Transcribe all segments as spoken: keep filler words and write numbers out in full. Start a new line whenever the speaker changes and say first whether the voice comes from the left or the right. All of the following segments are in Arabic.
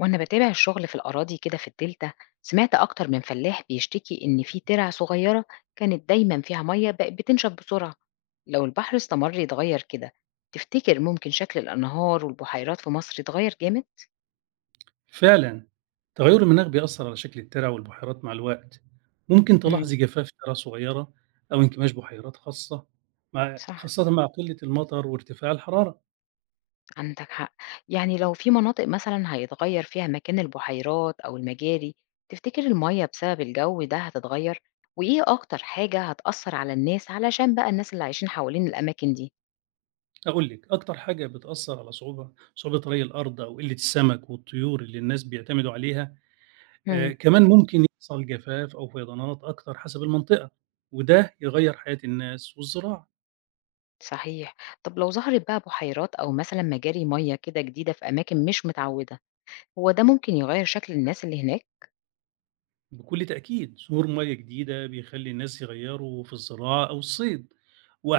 left: وأنا بتابع الشغل في الأراضي كده في الدلتا، سمعت أكتر من فلاح بيشتكي إن في ترع صغيرة كانت دايما فيها مية بقت بتنشف بسرعة. لو البحر استمر يتغير كده، تفتكر ممكن شكل الأنهار والبحيرات في مصر يتغير جامد؟
right: فعلًا، تغيُّر المناخ بيأثّر على شكل الترع والبحيرات مع الوقت، ممكن
left: مم.
right: تلاحظي جفاف ترع صغيرة أو انكماش بحيرات خاصة مع
left: صح،
right: خاصةً مع قلة المطر وارتفاع الحرارة،
left: عندك حق. يعني لو في مناطق مثلا هيتغير فيها مكان البحيرات أو المجاري، تفتكر المية بسبب الجو ده هتتغير؟ وإيه أكتر حاجة هتأثر على الناس علشان بقى الناس اللي عايشين حوالين الأماكن دي؟
right: هاقول لِك أكتر حاجة بتأثّر على صعوبة صعوبة ري الأرض أو قلة السمك والطيور اللي الناس بيعتمدوا عليها، آآ
left: مم.
right: كمان ممكن يحصل جفاف أو فيضانات أكتر حسب المنطقة، وده يغيّر حياة الناس والزراعة.
left: صحيح. طب لو ظهرت بقى بحيرات أو مثلًا مجاري مَيّة كده جديدة في أماكن مش متعوّدة، هو ده ممكن يغيّر شكل الناس اللي هناك؟
right: بكل تأكيد ظهور مياه جديدة بيخلي الناس يغيروا في الزراعة أو الصيد،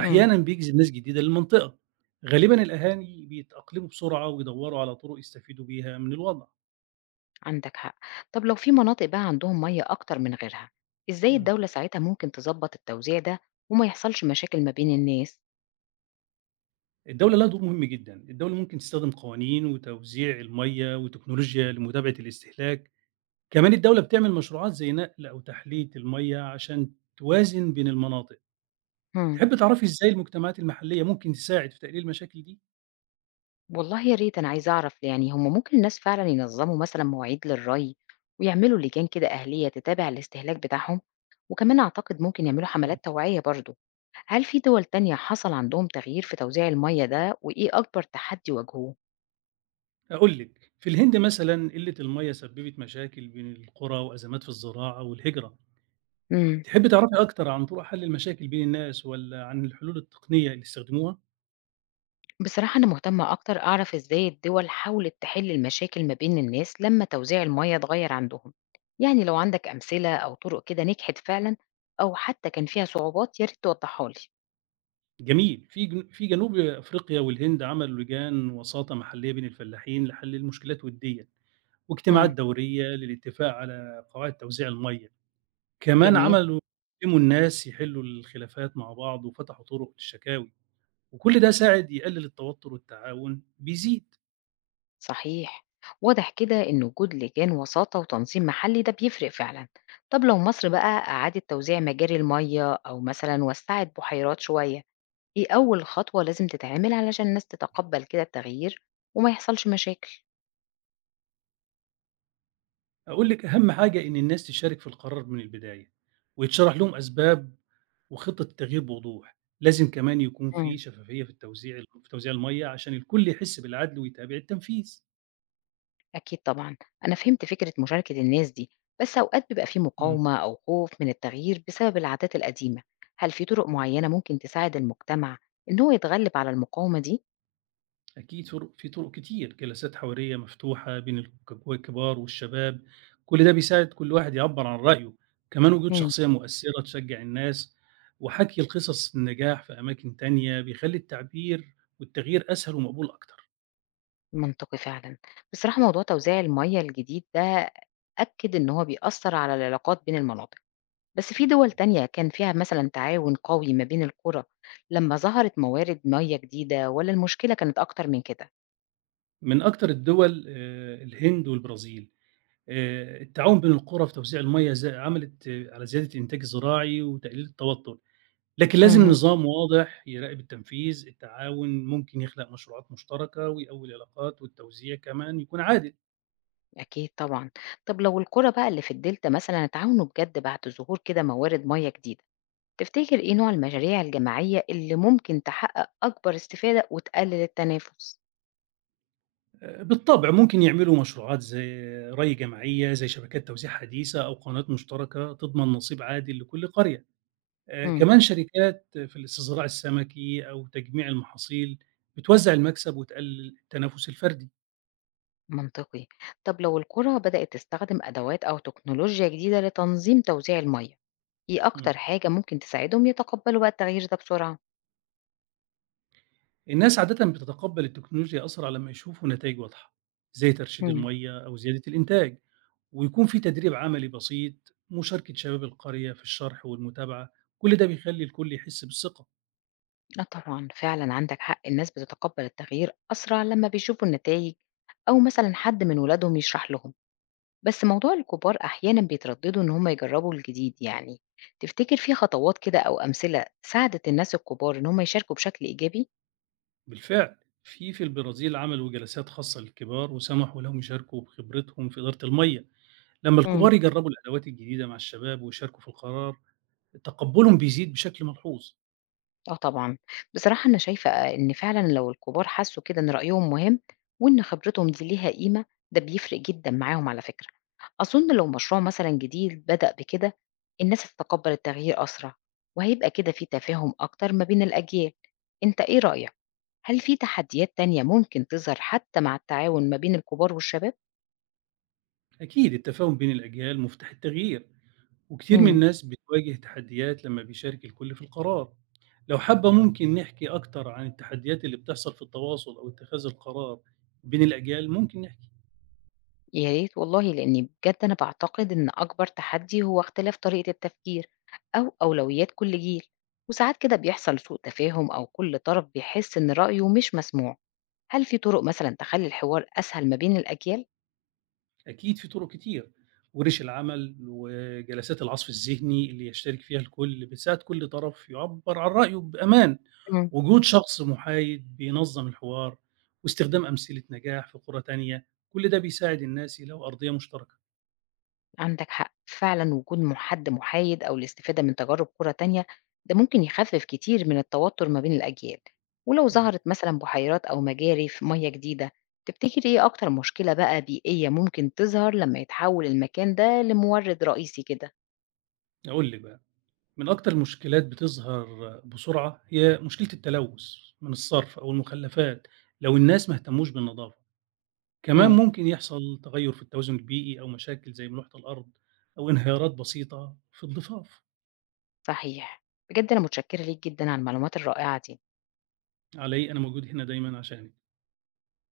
left: إمم،
right: بيجذب ناس جديدة للمنطقة. غالبا الأهالي بيتأقلموا بسرعة ويدوروا على طرق يستفيدوا بيها من الوضع.
left: عندك حق. طب لو في مناطق بقى عندهم مَيّة أكتر من غيرها، إزاي
right: مم.
left: الدولة ساعتها ممكن تضبّط التوزيع ده وما يحصلش مشاكل ما بين الناس؟
right: الدولة لها دور مهم جدا، الدولة ممكن تستخدم قوانين وتوزيع المية وتكنولوجيا لمتابعة الاستهلاك. كمان الدولة بتعمل مشروعات زي نقل أو تحلية المية عشان توازن بين المناطق.
left: إمم.
right: تحب تعرفي إزاي المجتمعات المحلية ممكن تساعد في تقليل المشاكل دي؟
left: والله يا ريت، أنا عايزة أعرف يعني هم ممكن الناس فعلا ينظموا مثلا مواعيد للري ويعملوا لجان كده أهلية تتابع الاستهلاك بتاعهم، وكمان أعتقد ممكن يعملوا حملات توعية برضو. هل في دول تانية حصل عندهم تغيير في توزيع المية ده وإيه أكبر تحدي واجهوه؟
right: أقول لِك، في الهند مثلًا قِلّة المَيّة سبِّبت مشاكل بين القرى وأزمات في الزراعة والهجرة.
left: امم.
right: تحبّي تعرفي أكتر عن طرق حل المشاكل بين الناس والّا عن الحلول التقنية اللي استخدموها؟
left: بصراحة أنا مهتمة أكتر أعرف إزاي الدول حاولت تحل المشاكل ما بين الناس لما توزيع المية اتغير عندهم. يعني لو عندك أمثلة أو طرق كده نجحت فعلا، أو حتى كان فيها صعوبات، يا ريت توضحها لي.
right: جميل، في جن في جنوب أفريقيا والهند عملوا لجان وساطة محلية بين الفلاحين لحل المشكلات وديًا، واجتماعات
left: امم.
right: دورية للاتفاق على قواعد توزيع المَيّة. كمان
left: جميل.
right: عملوا علّموا الناس يحلّوا الخلافات مع بعض وفتحوا طرق للشكاوي، وكل ده ساعد يقلل التوتر والتعاون بيزيد.
left: صحيح، واضح كده إن وجود لجان وساطة وتنظيم محلي ده بيفرق فعلا. طب لو مصر بقى أعادت توزيع مجاري المية أو مثلا وسعت بحيرات شوية، إيه أول خطوة لازم تتعمل علشان الناس تتقبل كده التغيير وما يحصلش مشاكل؟
right: أقول لِك أهم حاجة إن الناس تشارك في القرار من البداية، ويتشرح لهم أسباب وخطة التغيير بوضوح، لازم كمان يكون في
left: مم.
right: شفافية في التوزيع في توزيع المَيّة عشان الكل يحس بالعدل ويتابع التنفيذ.
left: أكيد طبعا، أنا فهمت فكرة مشاركة الناس دي، بس أوقات بيبقى في
right: إمم.
left: مقاومة أو خوف من التغيير بسبب العادات القديمة. هل في طرق معينة ممكن تساعد المجتمع إن هو يتغلب على المقاومة دي؟
right: أكيد طرق، في طرق كتير، جلسات حوارية مفتوحة بين الك الكبار والشباب، كل ده بيساعد كل واحد يعبّر عن رأيه، كمان وجود
left: مم.
right: شخصية مؤثرة تشجّع الناس، وحكي القصص النجاح في أماكن تانية بيخلّي التعبير والتغيير أسهل ومقبول أكتر.
left: منطقي فعلًا. بصراحة موضوع توزيع المَيّة الجديد ده أكد إن هو بيأثّر على العلاقات بين المناطق، بس في دول تانية كان فيها مثلًا تعاون قوي ما بين القرى لمّا ظهرت موارد مَيّة جديدة، والّا المشكلة كانت أكتر من كده؟
right: من أكتر الدول آآ الهند والبرازيل، آآ التعاون بين القرى في توزيع المَيّة ز عملِت آه، على زيادة الإنتاج الزراعي وتقليل التوتر، لكن لازم
left: اهم.
right: نظام واضح يراقب التنفيذ، التعاون ممكن يخلق مشروعات مشتركة ويقوي العلاقات والتوزيع كمان يكون عادل،
left: أكيد طبعًا. طب لو القرى بقى اللي في الدلتا مثلًا اتعاونوا بجد بعد ظهور كده موارد مَيّة جديدة، تفتكر إيه نوع المشاريع الجماعية اللي ممكن تحقق أكبر استفادة وتقلل التنافس؟
right: آآ بالطبع ممكن يعملوا مشروعات زي ري جماعية، زي شبكات توزيع حديثة أو قنوات مشتركة تضمن نصيب عادل لكل قرية. آآ
left: إمم.
right: كمان شركات في الاستصدار السمكي أو تجميع المحاصيل بتوزّع المكسب وتقلل التنافس الفردي.
left: منطقي. طب لو القرى بدأت تستخدم أدوات أو تكنولوجيا جديدة لتنظيم توزيع المية، إيه
right: إمم.
left: أكتر حاجة ممكن تساعدهم يتقبلوا بقى التغيير ده بسرعة؟
right: الناس عادةً بتتقبّل التكنولوجيا أسرع لمّا يشوفوا نتايج واضحة، زي ترشيد
left: مم.
right: المَيّة أو زيادة الإنتاج، ويكون في تدريب عملي بسيط، مشاركة شباب القرية في الشرح والمتابعة، كل ده بيخلّي الكل يحس بالثقة.
left: آه طبعا، فعلا عندك حق، الناس بتتقبل التغيير أسرع لما بيشوفوا النتائج أو مثلا حد من ولادهم يشرح لهم. بس موضوع الكبار أحيانا بيترددوا إن هم يجربوا الجديد، يعني تفتكر في خطوات كده أو أمثلة ساعدت الناس الكبار إن هم يشاركوا بشكل إيجابي؟
right: بالفعل، في في البرازيل عملوا جلسات خاصة للكبار وسمحوا لهم يشاركوا بخبرتهم في إدارة المَيّة، لمّا الكبار
left: مم.
right: يجرّبوا الأدوات الجديدة مع الشباب ويشاركوا في القرار، تقبُّلهم بيزيد بشكل ملحوظ.
left: آه طبعًا. بصراحة أنا شايفة إن فعلًا لو الكبار حسّوا كده إن رأيهم مهم وإن خبرتهم دي ليها قيمة، ده بيفرق جدًا معاهم على فكرة. أظن لو مشروع مثلًا جديد بدأ بكده، الناس هتتقبّل التغيير أسرع وهيبقى كده في تفاهم أكتر ما بين الأجيال. أنت إيه رأيك، هل في تحديات تانية ممكن تظهر حتى مع التعاون ما بين الكبار والشباب؟
right: أكيد التفاهم بين الأجيال مفتاح التغيير، وكتير من
left: إمم.
right: الناس بتواجه تحديات لمّا بيشارك الكل في القرار. لو حابة ممكن نحكي أكتر عن التحديات اللي بتحصل في التواصل أو اتخاذ القرار بين الأجيال، ممكن نحكي
left: يا ريت والله، لأني بجد أنا بعتقد إن أكبر تحدي هو اختلاف طريقة التفكير أو أولويات كل جيل، وساعات كده بيحصل سوء تفاهم أو كل طرف بيحس إن رأيه مش مسموع. هل في طرق مثلا تخلي الحوار أسهل ما بين الأجيال؟
right: أكيد في طرق كتير، ورش العمل وجلسات العصف الذهني اللي يشترك فيها الكل بتساعد كل طرف يعبّر عن رأيه بأمان، وجود شخص محايد بينظّم الحوار واستخدام أمثلة نجاح في قرى تانية، كل ده بيساعد الناس يلاقوا أرضية مشتركة.
left: عندك حق فعلا، وجود مح- حد محايد أو الاستفادة من تجارب قرى تانية، ده ممكن يخفف كتير من التوتر ما بين الأجيال. ولو
right: إمم،
left: ظهرت مثلا بحيرات أو مجاري في مياه جديدة، تفتكر إيه أكتر مشكلة بقى بيئية ممكن تظهر لما يتحول المكان ده لمورد رئيسي كده؟
right: أقول لِك بقى، من أكتر المشكلات بتظهر بسرعة هي مشكلة التلوث من الصرف أو المخلفات لو الناس ما اهتموش بالنضافة. كمان
left: امم.
right: ممكن يحصل تغير في التوازن البيئي أو مشاكل زي ملوحة الأرض أو انهيارات بسيطة في الضفاف.
left: صحيح. بجد أنا متشكرة ليك جدا على المعلومات الرائعة دي.
right: علي إيه؟ أنا موجود هنا دايما عشانك.